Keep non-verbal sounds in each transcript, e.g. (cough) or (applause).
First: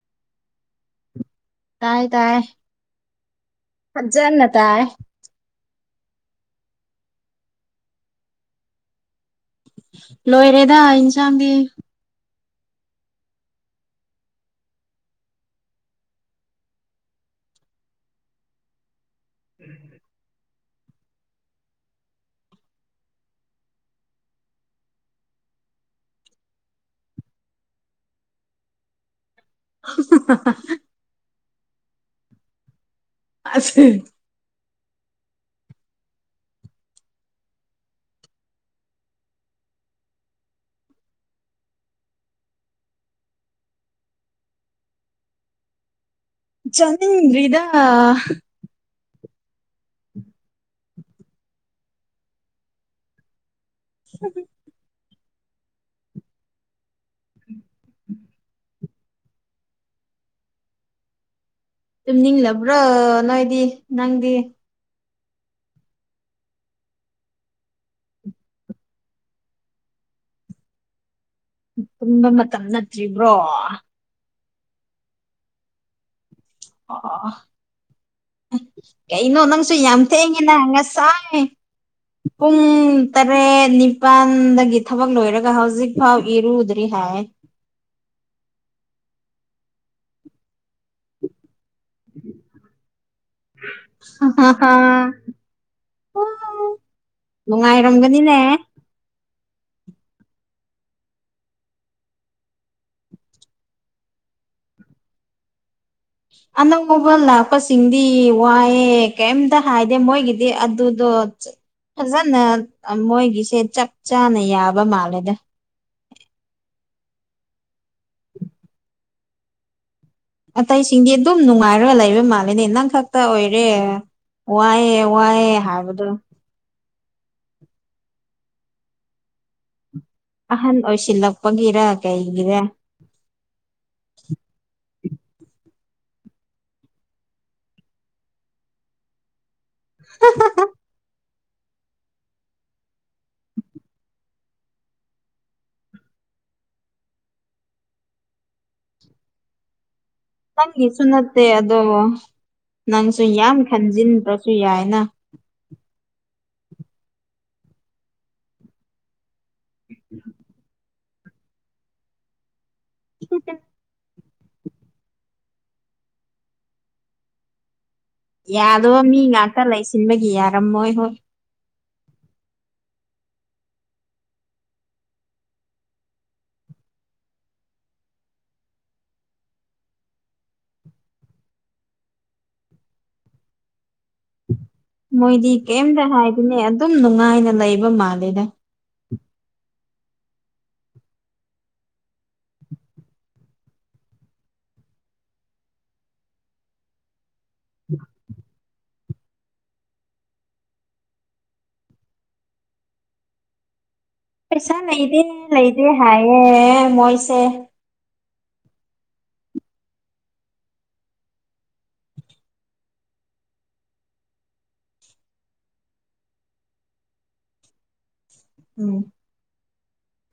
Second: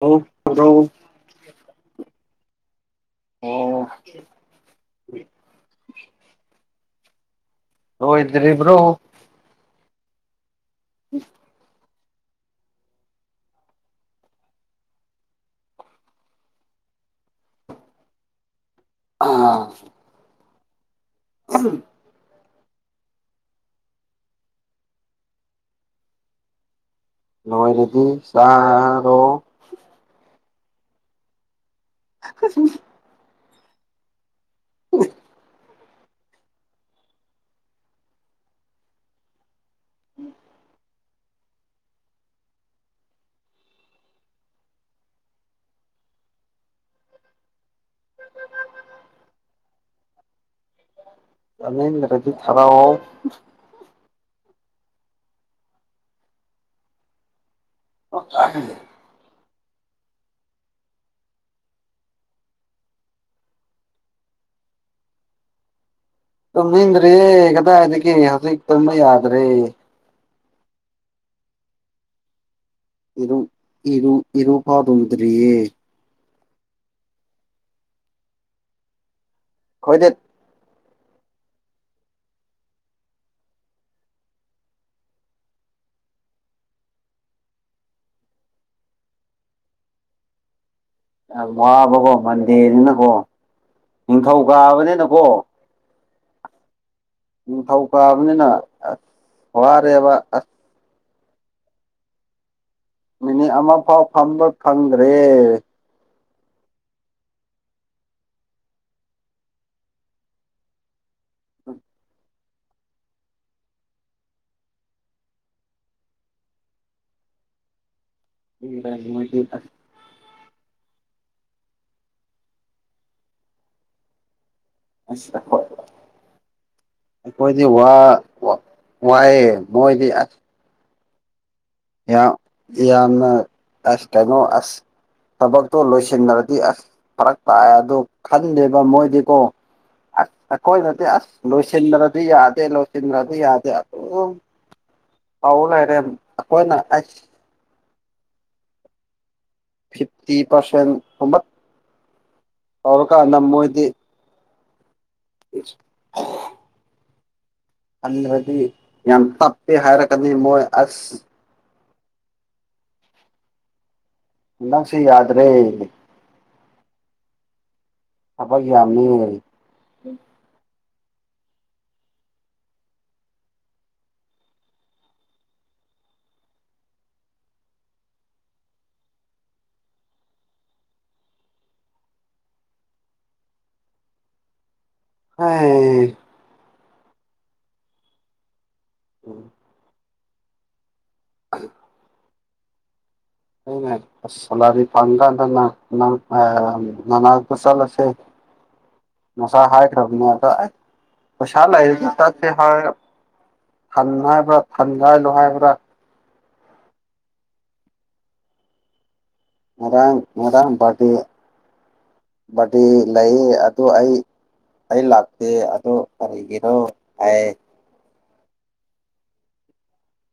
hello (unintelligible) ꯇꯥꯏ ꯇꯥꯏ ꯑꯣ ꯐꯖꯅ ꯇꯥꯏ ꯂꯣꯢꯗ꯭ꯔꯤꯕ꯭ꯔꯣ ꯂꯣꯏꯔꯦꯗ ꯏꯟꯁꯥꯡꯗꯤ ꯑꯥ (unintelligible) ꯂꯣꯏꯔꯗꯤ ꯆꯥꯔꯣ (unintelligible) (unintelligible) ꯑꯁꯦ (unintelligible) ꯎꯝ ꯆꯅꯤꯡꯗ꯭ꯔꯤꯗ ꯆꯔꯗ꯭ꯔꯖꯨ ꯊꯥꯎ (unintelligible) ꯎꯝ (unintelligible) ꯇꯨꯝꯅꯤꯡꯂꯕ꯭ꯔꯣ ꯅꯣꯏꯗꯤ ꯅꯪꯗꯤ ꯇꯨꯝꯅꯤꯡꯗ꯭ꯔꯤꯌꯦ ꯀꯗꯥꯢꯗꯒꯤ ꯍꯧꯖꯤꯛ ꯇꯨꯝꯕ ꯌꯥꯗ꯭ꯔꯦ ꯄꯨꯝꯕ ꯃꯇꯝ ꯅꯠ ꯏꯔꯨ ꯏꯔꯨ ꯏꯔ ꯐꯥꯎꯕ ꯂꯨꯗꯔꯤꯌꯦ ꯑꯥ ꯑꯣ ꯀꯩꯅꯣ ꯅꯪꯁꯨ ꯌꯥꯝ ꯑꯩꯈꯣꯏꯗꯤ ꯊꯦꯡꯉꯦꯅ ꯉꯁꯥꯏ ꯄꯨꯡ ꯇꯔꯦꯠ ꯅꯤꯄꯥꯜꯗꯒꯤ ꯊꯕꯛ ꯂꯣꯏꯔꯒ ꯍꯧꯖꯤꯛꯐꯥꯎ ꯏꯔꯨꯗꯔꯤ ꯍꯥꯏ ꯎꯝ ꯋꯥꯕꯀꯣꯔꯃꯟꯗꯦꯅ ꯀꯣ ꯅꯤꯡꯊꯧ ꯀꯥꯕꯅꯤꯅꯀꯣ ꯎ ꯐꯧ ꯅꯨꯡꯉꯥꯏꯔꯝꯒꯅꯤꯅꯦ ꯀꯥꯕꯅꯤꯅ ꯑꯁ ꯋꯥꯔꯦꯕ ꯑꯁ ꯃꯤꯅꯤꯠ ꯑꯃ ꯐꯥꯎ ꯐꯝꯕ ꯐꯪꯗ꯭ꯔꯦ ꯑꯅꯧꯕ ꯉꯧꯕꯥ ꯂꯥꯛꯄꯁꯤꯡꯗꯤ ꯋꯥꯏꯑꯦ ꯀꯩꯝꯇ ꯍꯥꯏꯗꯦ ꯃꯣꯏꯒꯤꯗꯤ ꯑꯗꯨꯗꯣ ꯐꯖꯅ ꯃꯣꯏꯒꯤꯁꯦ ꯆꯞ ꯆꯥꯅ ꯌꯥꯕ ꯃꯥꯜꯂꯦꯗ (unintelligible) ꯑꯇꯩꯁꯤꯡꯗꯤ ꯑꯗꯨꯝ ꯅꯨꯡꯉꯥꯏꯔꯒ ꯂꯩꯕ ꯃꯥꯜꯂꯦꯅꯦ ꯅꯪ ꯈꯛꯇ ꯑꯣꯏꯔꯦ ꯋꯥꯏꯑꯦ ꯑꯦꯋꯥꯌꯦ ꯍꯥꯏꯕꯗꯨ ꯍꯣꯢꯅꯦ ꯋꯥ ꯋꯥꯏꯑꯦ ꯃꯣꯏꯗꯤ ꯑꯁ ꯑꯍꯟ ꯑꯣꯏꯁꯤꯜ ꯂꯛꯄꯒꯤꯔ ꯌꯥꯝ ꯀꯩꯒꯤꯔ ꯌꯥꯝꯅ ꯑꯁ ꯇꯩꯅꯣ ꯑꯁ ꯊꯕꯛꯇꯣ ꯂꯣꯏꯁꯤꯟꯅꯔꯗꯤ ꯑꯁ ꯐꯔꯛ ꯇꯥꯛꯑꯦ ꯑꯗꯣ ꯈꯟꯗꯦꯕ ꯃꯣꯏꯗꯤꯀꯣ ꯑꯁ ꯑꯩꯈꯣꯏꯅꯗꯤ ꯑꯁ ꯂꯣꯏꯁꯤꯟꯗ꯭ꯔꯗꯤ ꯌꯥꯗꯦ ꯂꯣꯏꯁꯤꯟꯗ꯭ꯔꯗꯤ ꯌꯥꯗꯦ ꯑꯗꯨꯝ ꯑꯧ ꯂꯩꯔꯦ ꯑꯩꯈꯣꯏꯅ ꯑꯥꯏꯁ ꯐꯤꯞꯇꯤ ꯅꯪꯒꯤꯁꯨ ꯅꯠꯇꯦ ꯑꯗꯣ ꯅꯪꯁꯨ ꯇꯧꯔꯀꯥꯟꯗ ꯌꯥꯝ ꯃꯣꯏꯗꯤ ꯈꯟꯖꯤꯟꯗ꯭ꯔꯁꯨ ꯌꯥꯏꯅ (unintelligible) ꯈꯜꯂꯗꯤ ꯌꯥꯝ ꯇꯞꯄꯦ ꯍꯥꯏꯔꯒꯗꯤ ꯃꯣꯏ ꯑꯁ ꯁꯤꯇ ꯅꯪꯁꯤ ꯌꯥ꯭ꯔꯦ ꯊꯕꯛ ꯌꯥꯗꯣ ꯌꯥꯝꯃꯤ ꯃꯤ ꯉꯥꯛꯇ ꯂꯩꯁꯤꯟꯕꯒꯤ ꯌꯥꯔꯝꯃꯣꯏ ꯍꯣꯏ ꯃꯣꯏꯗꯤ ꯀꯩꯝꯇ ꯍꯩ ꯍꯥꯏꯗꯅꯦ ꯑꯗꯨꯝ ꯅꯨꯡꯉꯥꯏꯅ ꯂꯩꯕ ꯃꯥꯜꯂꯦꯗ ꯁꯂꯥꯔꯤ ꯐꯥꯡꯒꯅꯥ (unintelligible) ꯃꯁꯂꯁꯦ ꯉꯁꯥꯏ ꯍꯥꯏꯈꯔꯝꯅ ꯑꯗ ꯑꯏ ꯄꯩꯁꯥꯒ ꯂꯩꯔꯒꯥ ꯆꯠꯁꯦ ꯍꯥꯏꯔꯒ ꯍꯟ ꯍꯥꯏꯕ꯭ꯔꯥ ꯊꯟꯒꯥꯏꯂꯣ ꯍꯥꯏꯕ꯭ꯔꯥ ꯊꯥꯏꯌꯦ ꯃꯣꯏꯁꯦ ꯉꯥꯔꯡ ꯉꯥꯔꯡ ꯕꯥꯥ꯭ꯔꯗꯦ ꯕ꯭ꯔꯗꯦ ꯂꯩ ꯑꯗꯨ ꯑꯩ ꯑꯩ ꯂꯥꯛꯇꯦ ꯑꯗꯣ ꯀꯔꯤꯒꯤꯅꯣ ꯍꯥꯏ ꯎꯝ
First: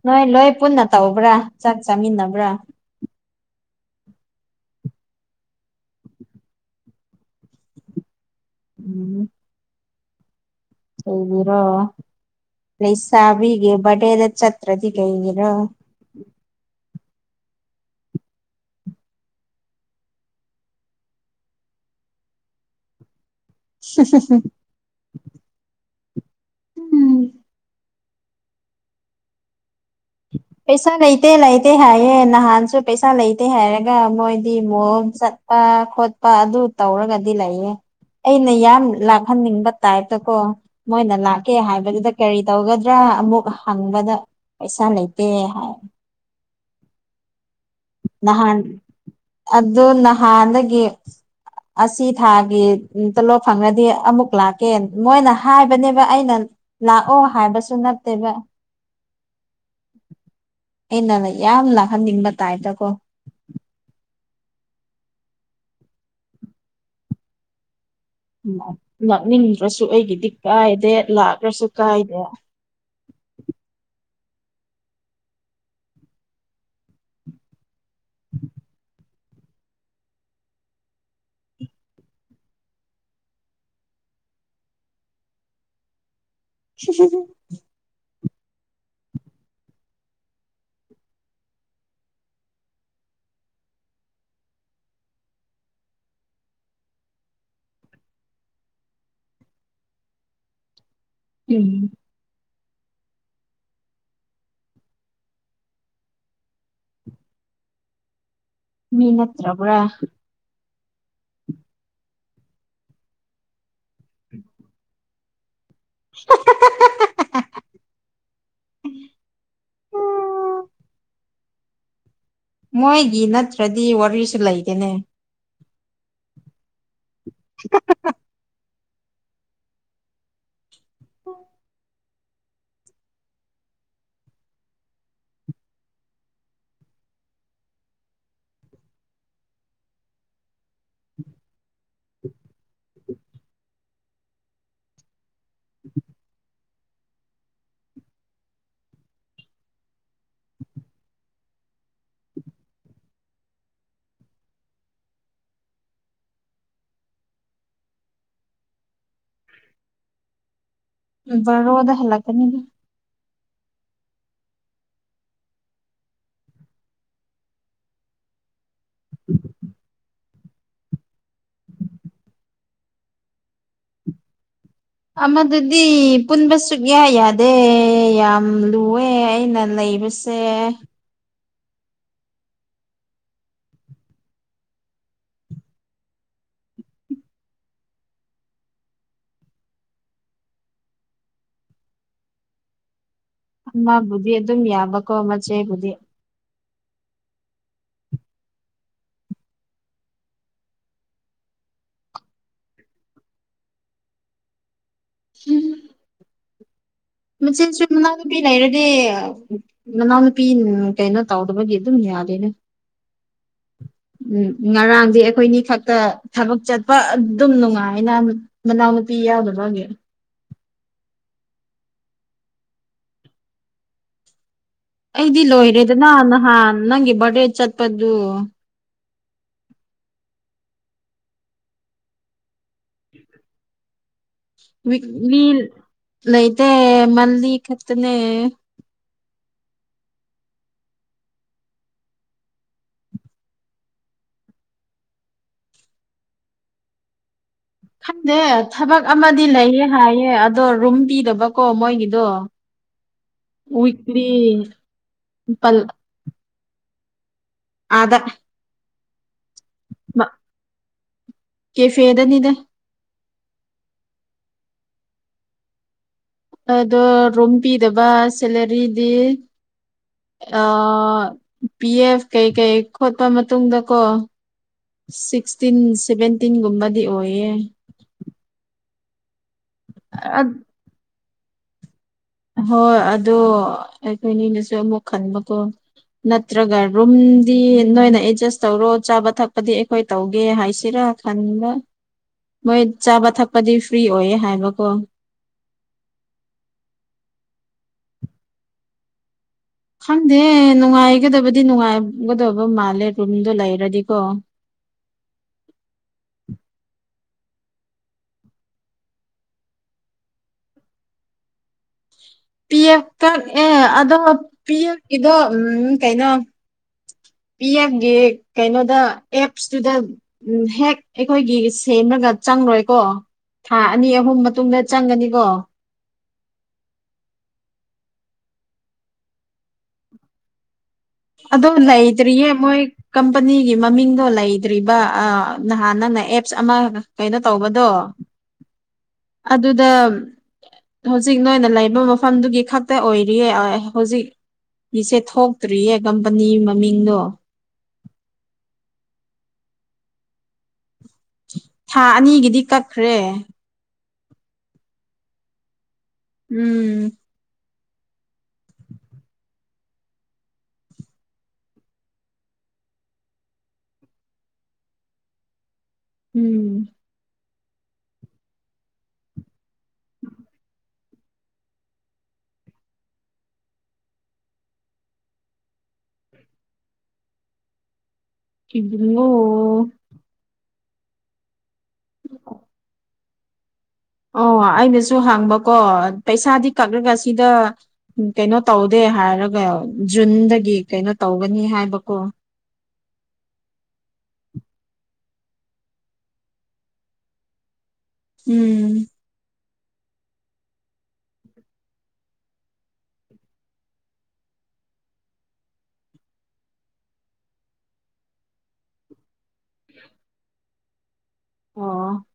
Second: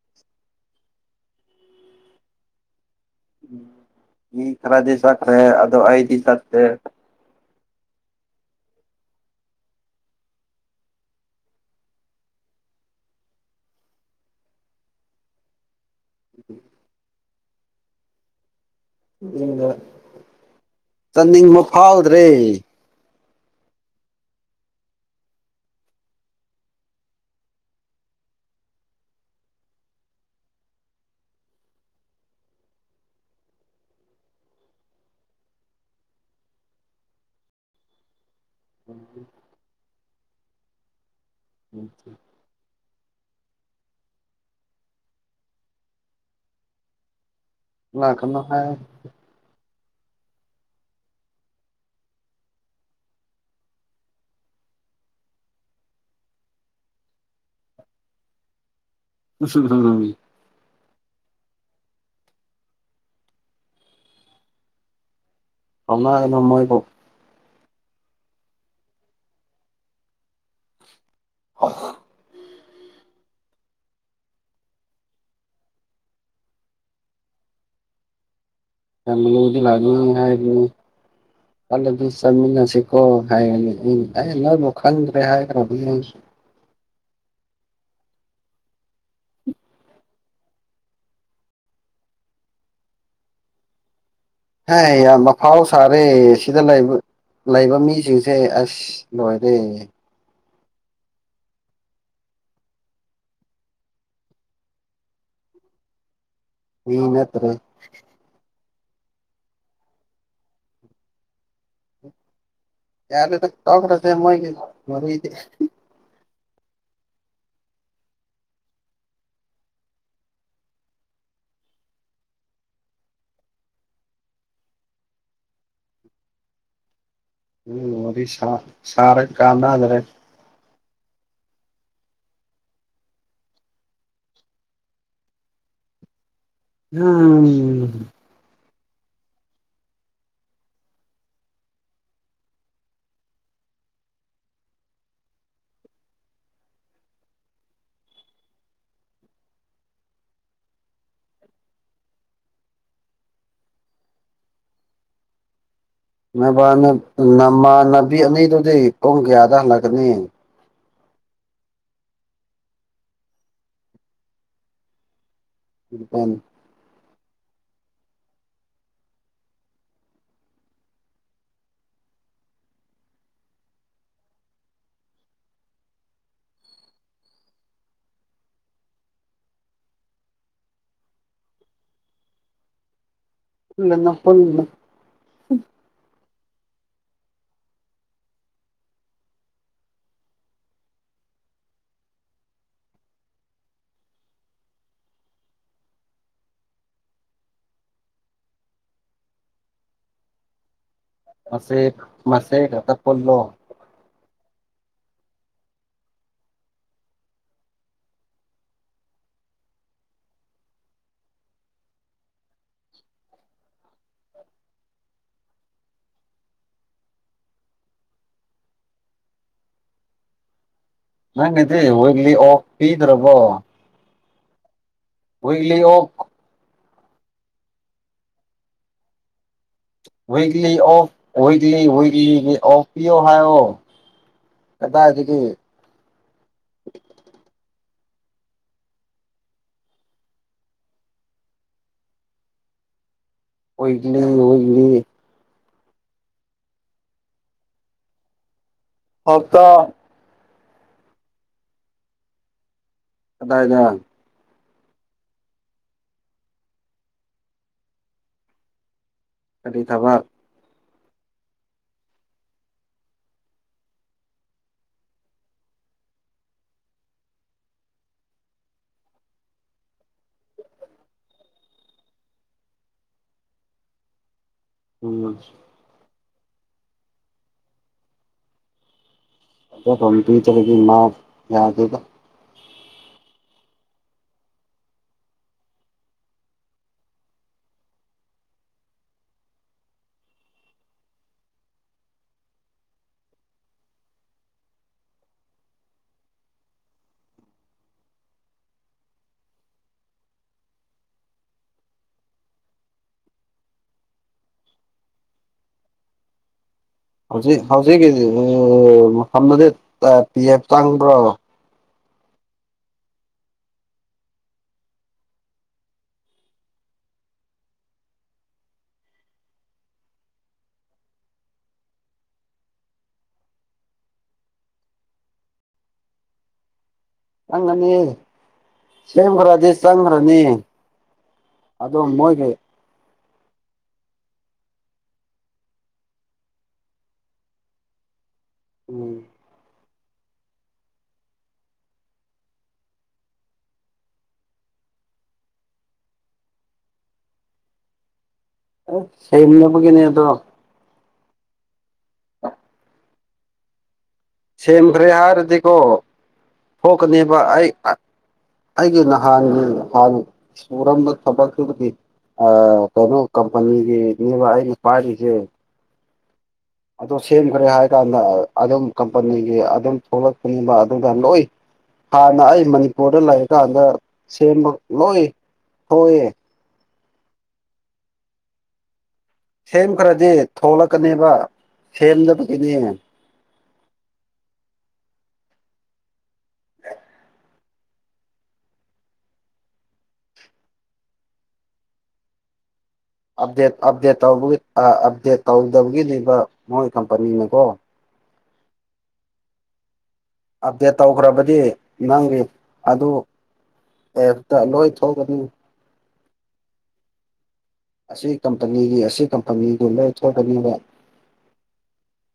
ꯅꯣꯏ ꯂꯣꯏ ꯄꯨꯟꯅ ꯇꯧꯕ꯭ꯔꯥ ꯆꯥꯛ ꯆꯥꯃꯤꯟꯅꯕ꯭ꯔꯥ ꯃꯤ ꯈꯔꯗꯤ ꯆꯥꯈ꯭ꯔꯦ ꯑꯗꯨ ꯑꯩꯗꯤ ꯆꯠꯇꯦ ꯎꯝ ꯀꯩꯒꯤꯔꯣ ꯂꯩꯁꯕꯤꯒꯤ ꯕꯥꯔꯗꯦꯗ ꯆꯠꯇ꯭ꯔꯗꯤ ꯀꯩꯒꯤꯔꯣ (inaudible) ꯆꯠꯅꯤꯡꯕ ꯐꯥꯎꯗ꯭ꯔꯦ (unintelligible) ꯎꯝ ꯄꯩꯁꯥ ꯂꯩꯇꯦ ꯂꯩꯇꯦ ꯍꯥꯏꯌꯦ ꯅꯍꯥꯟꯁꯨ ꯄꯩꯁꯥ ꯂꯩꯇꯦ ꯍꯥꯏꯔꯒ ꯃꯣꯏꯗꯤ ꯃꯣꯜ ꯆꯠ ꯄꯥ ꯈꯣꯠꯄ ꯑꯗꯨ ꯇꯧꯔꯒꯗꯤ ꯂꯩꯌꯦ ꯑꯩꯅ ꯌꯥꯝ ꯂꯥꯛꯍꯟꯅꯤꯡꯕ ꯇꯥꯏꯞꯇ ꯀꯣ ꯃꯣꯏꯅ ꯂꯥꯛꯀꯦ ꯍꯥꯏꯕꯗꯨꯗ ꯀꯔꯤ ꯇꯧꯒꯗ꯭ꯔꯥ ꯑꯃꯨꯛ ꯍꯪꯕꯗ ꯄꯩꯁꯥ ꯂꯩꯇꯦ ꯍꯥꯏ ꯂꯥꯛꯀꯅꯨ ꯅꯍꯥꯟ ꯍꯥꯏ ꯑꯗꯣ ꯅꯍꯥꯟꯗꯒꯤ ꯑꯁꯤ ꯊꯥꯒꯤ ꯇꯣꯂꯣꯞ ꯐꯪꯔꯗꯤ ꯑꯃꯨꯛ ꯂꯥꯛꯀꯦ ꯃꯣꯏꯅ ꯍꯥꯏꯕꯅꯦꯕ ꯑꯩꯅ ꯂꯥꯛꯑꯣ ꯍꯥꯏꯕꯁꯨ ꯅꯠꯇꯦꯕ (inaudible) ꯑꯩꯅꯒ ꯌꯥꯝ ꯂꯥꯛꯍꯟꯅꯤꯡꯕ ꯇꯥꯏꯗꯀꯣ ꯀꯧꯅꯒꯅꯨ ꯃꯣꯏꯕꯨ ꯂꯥꯛꯅꯤꯡꯗ꯭ꯔꯁꯨ ꯑꯩꯒꯤꯗꯤ ꯀꯥꯏꯗꯦ ꯂꯥꯛꯔꯁꯨ ꯀꯥꯏꯗꯦ ꯌꯥꯝ ꯂꯨꯕꯗꯤ (unintelligible) ꯍꯥꯏꯕꯅꯤ (inaudible) ꯈꯜꯂꯗꯤ ꯆꯠꯃꯤꯟꯅꯁꯤꯀꯣ ꯍꯥꯏꯔꯅꯤ ꯑꯩꯅ ꯑꯦ ꯅꯣꯏꯕꯨ ꯈꯟꯗ꯭ꯔꯦ ꯍꯥꯏꯈ꯭ꯔꯕꯅꯦ (inaudible) ꯍꯥꯏ ꯌꯥꯝ ꯑꯐꯥꯎ ꯁꯥꯔꯦ ꯁꯤꯗ ꯂꯩꯕ ꯂꯩꯕ ꯃꯤꯁꯤꯡꯁꯦ ꯑꯁ ꯂꯣꯏꯔꯦ ꯎꯝ ꯃꯤ ꯅꯠꯇꯔ꯭ꯦ ꯃꯤ ꯅꯠꯇ꯭ꯔꯕꯔ꯭ꯥ ꯌꯥꯔꯦꯗ ꯇꯣꯛꯔꯁꯦ ꯃꯣꯏꯒꯤ ꯋꯥꯔꯤꯗꯤ (inaudible) (inaudible) ꯃꯣꯏꯒꯤ ꯅꯠꯇ꯭ꯔꯗꯤ ꯋꯥꯔꯤꯁꯨ ꯂꯩꯇꯦꯅꯦ ꯎꯝ ꯋꯥꯔꯤ ꯁꯥ ꯁꯥꯔꯒ ꯀꯥꯟꯅꯗꯔꯦ (inaudible) ꯅꯕꯥꯅꯕ ꯅꯃꯥꯅꯕꯤ ꯑꯅꯤꯗꯨꯗꯤ ꯄꯨꯡ ꯀꯌꯥꯗ ꯍꯜꯂꯛꯀꯅꯤ ꯕꯥꯔꯣꯗ ꯍꯂꯛꯀꯅꯤ (unintelligible) ꯑꯃꯗꯨꯗꯤ ꯄꯨꯟꯕ ꯁꯨꯛꯌꯥ ꯌꯥꯗꯦ ꯌꯥꯝ ꯂꯨꯋꯦ ꯑꯩꯅ ꯂꯩꯕꯁ ꯁꯦ ꯄꯨꯟꯉꯅꯣ ꯄꯨꯟꯉꯅꯣ ꯃꯥꯕꯨꯗꯤ ꯑꯗꯨꯝ ꯌꯥꯕꯀꯣ ꯃꯆꯦꯕꯨꯗꯤ ꯃꯆꯦꯛ ꯃꯆꯦ ꯈꯠꯇ ꯄꯨꯜꯂꯣ ꯎꯝ ꯃꯆꯦꯁꯨ ꯃꯅꯥꯎ ꯅꯨꯨꯄꯤ ꯂꯩꯔꯗꯤ ꯃꯅꯥꯎꯅꯨꯄꯤ ꯀꯩꯅꯣ ꯇꯧꯗꯕꯒꯤ ꯑꯗꯨꯝ ꯌꯥꯗꯦꯅꯦ ꯎꯝ ꯉꯔꯥꯡꯗꯤ ꯑꯩꯈꯣꯏꯅꯤ ꯈꯛꯇ ꯊꯕꯛ ꯆꯠꯄ ꯑꯗꯨꯝ ꯅꯨꯡꯉꯥꯏꯅ ꯃꯅꯥꯎ ꯅꯨꯄꯤ ꯌꯥꯎꯗꯕꯒꯤ ꯅꯪꯒꯤꯗꯤ ꯋꯤꯛꯂꯤ ꯑꯣꯐ ꯄꯤꯗ꯭ꯔꯕꯣ ꯑꯩꯗꯤ ꯋꯤꯛꯂꯤ ꯂꯣꯏꯔꯦꯗꯅ ꯑꯣꯐ ꯅꯍꯥꯟ ꯅꯪꯒꯤ ꯕꯔꯗꯦ ꯆꯠꯄꯗꯨ ꯋꯤꯛꯂꯤ ꯑꯣꯐ ꯋꯤꯛꯂꯤ ꯋꯤꯛꯂꯤꯒꯤ ꯑꯣꯐ ꯄꯤꯌꯣ ꯍꯥꯏꯌꯣ ꯋꯤꯛꯂꯤ ꯀꯗꯥꯏꯗꯒꯤ ꯂꯩꯇꯦ ꯃꯟꯂꯤ ꯈꯠꯇꯅꯦ ꯑꯣꯏꯕꯅꯤꯡ ꯋꯤꯛꯂꯤ ꯈꯟꯗꯦ ꯊꯕꯛ ꯑꯃꯗꯤ ꯂꯩꯌꯦ ꯍꯞꯇꯥ ꯍꯥꯏꯌꯦ ꯑꯗꯣ ꯔꯨꯝ ꯄꯤꯗꯕꯀꯣ ꯃꯣꯏꯒꯤꯗꯣ ꯋꯤꯛ ꯀꯗꯥꯏꯗ ꯇꯤ ꯄꯜ ꯑꯥꯗ ꯀꯔꯤ ꯊꯕꯛ ꯀꯦ ꯐꯦꯗꯅꯤꯗ ꯑꯗꯣ ꯔꯨꯝ ꯄꯤꯗꯕ ꯁꯦꯂꯔꯤꯗꯤ ꯄꯤ ꯑꯦꯐ ꯀꯩ ꯀꯩ ꯈꯣꯠꯄ ꯃꯇꯨꯡꯗꯀꯣ ꯎꯝ ꯁꯤꯛꯁꯇꯤꯟ ꯁꯦꯚꯦꯟꯇꯤꯟꯒꯨꯝꯕꯗꯤ ꯑꯣꯏꯌꯦ ꯑꯖꯐꯝ (unintelligible) ꯄꯤꯗꯕꯗꯒꯤ ꯃꯥ ꯌꯥꯗꯦꯗ ꯍꯣꯏ ꯑꯗꯣ ꯑꯩꯈꯣꯏꯅꯤꯅꯁꯨ ꯑꯃꯨꯛ ꯈꯟꯕꯀꯣ ꯅꯠꯇ꯭ꯔꯒ ꯔꯨꯝꯗꯤ ꯅꯣꯏꯅ ꯑꯦꯗꯖꯁ ꯇꯧꯔꯣ ꯆꯥꯕ ꯊꯛꯄꯗꯤ ꯑꯩꯈꯣꯏ ꯇꯧꯒꯦ ꯍꯥꯏꯁꯤꯔꯥ ꯈꯟꯕ ꯃꯣꯏ ꯆꯥꯕ ꯊꯛꯄꯗꯤ ꯐ꯭ꯔꯤ ꯑꯣꯏꯌꯦ ꯍꯥꯏꯕꯀꯣ ꯈꯪꯗꯦ ꯅꯨꯡꯉꯥꯏꯒꯗꯕꯗꯤ ꯅꯨꯡꯉꯥꯏꯒꯗꯕ ꯃꯥꯜꯂꯦ ꯔꯨꯝꯗꯣ ꯂꯩꯔꯗꯤꯀꯣ ꯍꯧꯖꯤꯛ ꯍꯧꯖꯤꯛꯀꯤ ꯃꯐꯝꯗꯗꯤ ꯄꯤ ꯑꯦꯐ ꯆꯪꯕ꯭ꯔꯣ ꯄꯤ ꯑꯦꯐꯇ ꯑꯦ ꯑꯗꯣ ꯄꯤ ꯑꯦꯐꯀꯤꯗꯣ ꯎꯝ ꯀꯩꯅꯣ ꯄꯤ ꯑꯦꯝꯒꯤ ꯀꯩꯅꯣꯗ ꯑꯦꯞꯁꯇꯨꯗ ꯎꯝ ꯍꯦꯛ ꯑꯩꯈꯣꯏꯒꯤ ꯁꯦꯝꯃꯒ ꯆꯪꯂꯣꯏꯀꯣ ꯊꯥ ꯑꯅꯤ ꯑꯍꯨꯝ ꯃꯇꯨꯡꯗ ꯆꯪꯒꯅꯤꯀꯣ ꯆꯪꯒꯅꯤ ꯁꯦꯝꯈ꯭ꯔꯗꯤ ꯆꯪꯈ꯭ꯔꯅꯤ ꯑꯗꯣ ꯂꯩꯩꯗ꯭ꯔꯤ ꯌꯦ ꯃꯣꯏ ꯀꯝꯄꯅꯤꯒꯤ ꯃꯃꯤꯡꯗꯣ ꯂꯩꯇ꯭ꯔꯤꯕ ꯅꯍꯥꯟ ꯅꯪꯅ ꯑꯦꯞꯁ ꯑꯃ ꯀꯩꯅꯣ ꯇꯧꯕꯗꯣ ꯎꯝ ꯑꯗꯨꯗ ꯍꯧꯖꯤꯛ ꯅꯣꯏꯅ ꯂꯩꯕ ꯃꯐꯝꯗꯨꯒꯤ ꯈꯛꯇ ꯑꯣꯏꯔꯤꯌꯦ ꯍꯣꯢ ꯍꯧꯖꯤꯛ ꯏꯁꯦ ꯊꯣꯛꯇ꯭ꯔꯤꯌꯦ ꯀꯝꯄꯅꯤ ꯃꯃꯤꯡꯗꯣ ꯑꯁ ꯁꯦꯡꯗꯕꯒꯤꯅꯦ ꯑꯗꯣ ꯊꯥ ꯑꯅꯤꯒꯤꯗꯤ ꯀꯛꯈ꯭ꯔꯦ ꯁꯦꯝꯈ꯭ꯔꯦ ꯍꯥꯏꯔꯗꯤꯀꯣ ꯎꯝ ꯊꯣꯛꯀꯅꯦꯕ ꯑꯩ ꯑꯩꯒꯤ ꯅꯍꯥꯟꯒꯤ ꯅꯍꯥꯟ ꯁꯨꯔꯝꯕ ꯊꯕꯛꯛꯇꯨꯗꯤ ꯀꯩꯅꯣ ꯀꯝꯄꯅꯤꯒꯤꯅꯦꯕ ꯑꯩꯅ ꯄꯥꯏꯔꯤꯁꯦ ꯎꯝ ꯑꯗꯨꯣ ꯁꯦꯝꯈ꯭ꯔꯦ ꯍꯥꯏꯔ ꯀꯥꯟꯗ ꯑꯗꯨꯝ ꯀꯝꯄꯅꯤꯒꯤ ꯑꯗꯨꯝ ꯊꯣꯛꯂꯛꯅꯤꯡꯕ ꯑꯗꯨꯗ ꯂꯣꯏ ꯍꯥꯟꯅ ꯑꯩ ꯃꯅꯤꯄꯨꯔꯗ ꯂꯩꯔꯀꯥꯟꯗ ꯁꯦꯝꯕ ꯂꯣꯏ ꯊꯣꯛꯑꯦ ꯀꯂꯣ (unintelligible) ꯁꯦꯝꯈꯔꯗꯤ ꯊꯣꯛꯂꯛꯀꯅꯦꯕ ꯁꯦꯝꯗꯕꯒꯤꯅꯦ ꯑꯣ ꯑꯩꯅꯁꯨ ꯍꯥꯡꯕꯀꯣ ꯄꯩꯁꯥꯗꯤ ꯀꯛꯂꯒ ꯁꯤꯗ ꯀꯩꯅꯣ ꯇꯧꯗꯦ ꯍꯥꯏꯔꯒ ꯖꯨꯟꯗꯒꯤ ꯀꯩꯅꯣ ꯇꯧꯒꯅꯤ ꯍꯥꯏꯕꯀꯣ ꯑꯞꯗꯦꯠ ꯑꯞꯗꯦꯠ ꯇꯒꯤ ꯑꯞꯗꯦꯠ ꯇꯧꯗꯕꯒꯤꯅꯦꯕ ꯃꯣꯏ ꯀꯝꯄꯅꯤꯅꯀꯣ ꯎꯝ ꯑꯞꯗꯦꯠ ꯇꯧꯈ꯭ꯔꯕꯗꯤ ꯅꯪꯒꯤ ꯑꯗꯨ ꯑꯦꯐꯇ ꯂꯣꯏ ꯊꯣꯛꯒꯅꯤ ꯑꯁꯤ ꯀꯝꯄꯅꯤꯒꯤ ꯑꯁꯤ ꯀꯝꯄꯅꯤꯗꯨ ꯂꯣꯏ ꯊꯣꯛꯀꯅꯤꯕ ꯑꯣ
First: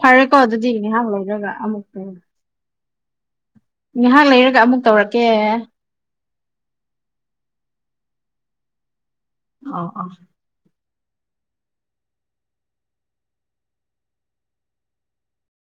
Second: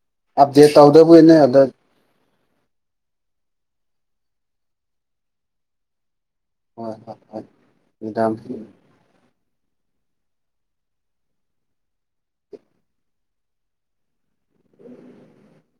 ꯐꯔꯦꯀꯣ ꯑꯗꯨꯗꯤ ꯑꯞꯗꯦꯠ ꯉꯥꯢꯍꯥꯛ ꯇꯧꯗꯕꯒꯤꯅꯦ ꯂꯩꯔꯒ ꯑꯗ ꯑꯃꯨꯛ ꯉꯥꯏꯍꯥꯛ ꯂꯩꯔꯒ ꯑꯃꯨꯛ ꯇꯧꯔꯛꯀꯦ ꯍꯣꯏ ꯍꯣꯏ ꯍꯣꯏ ꯃꯦꯗꯥꯝ ꯑꯣ ꯑꯣ ꯎ (inaudible)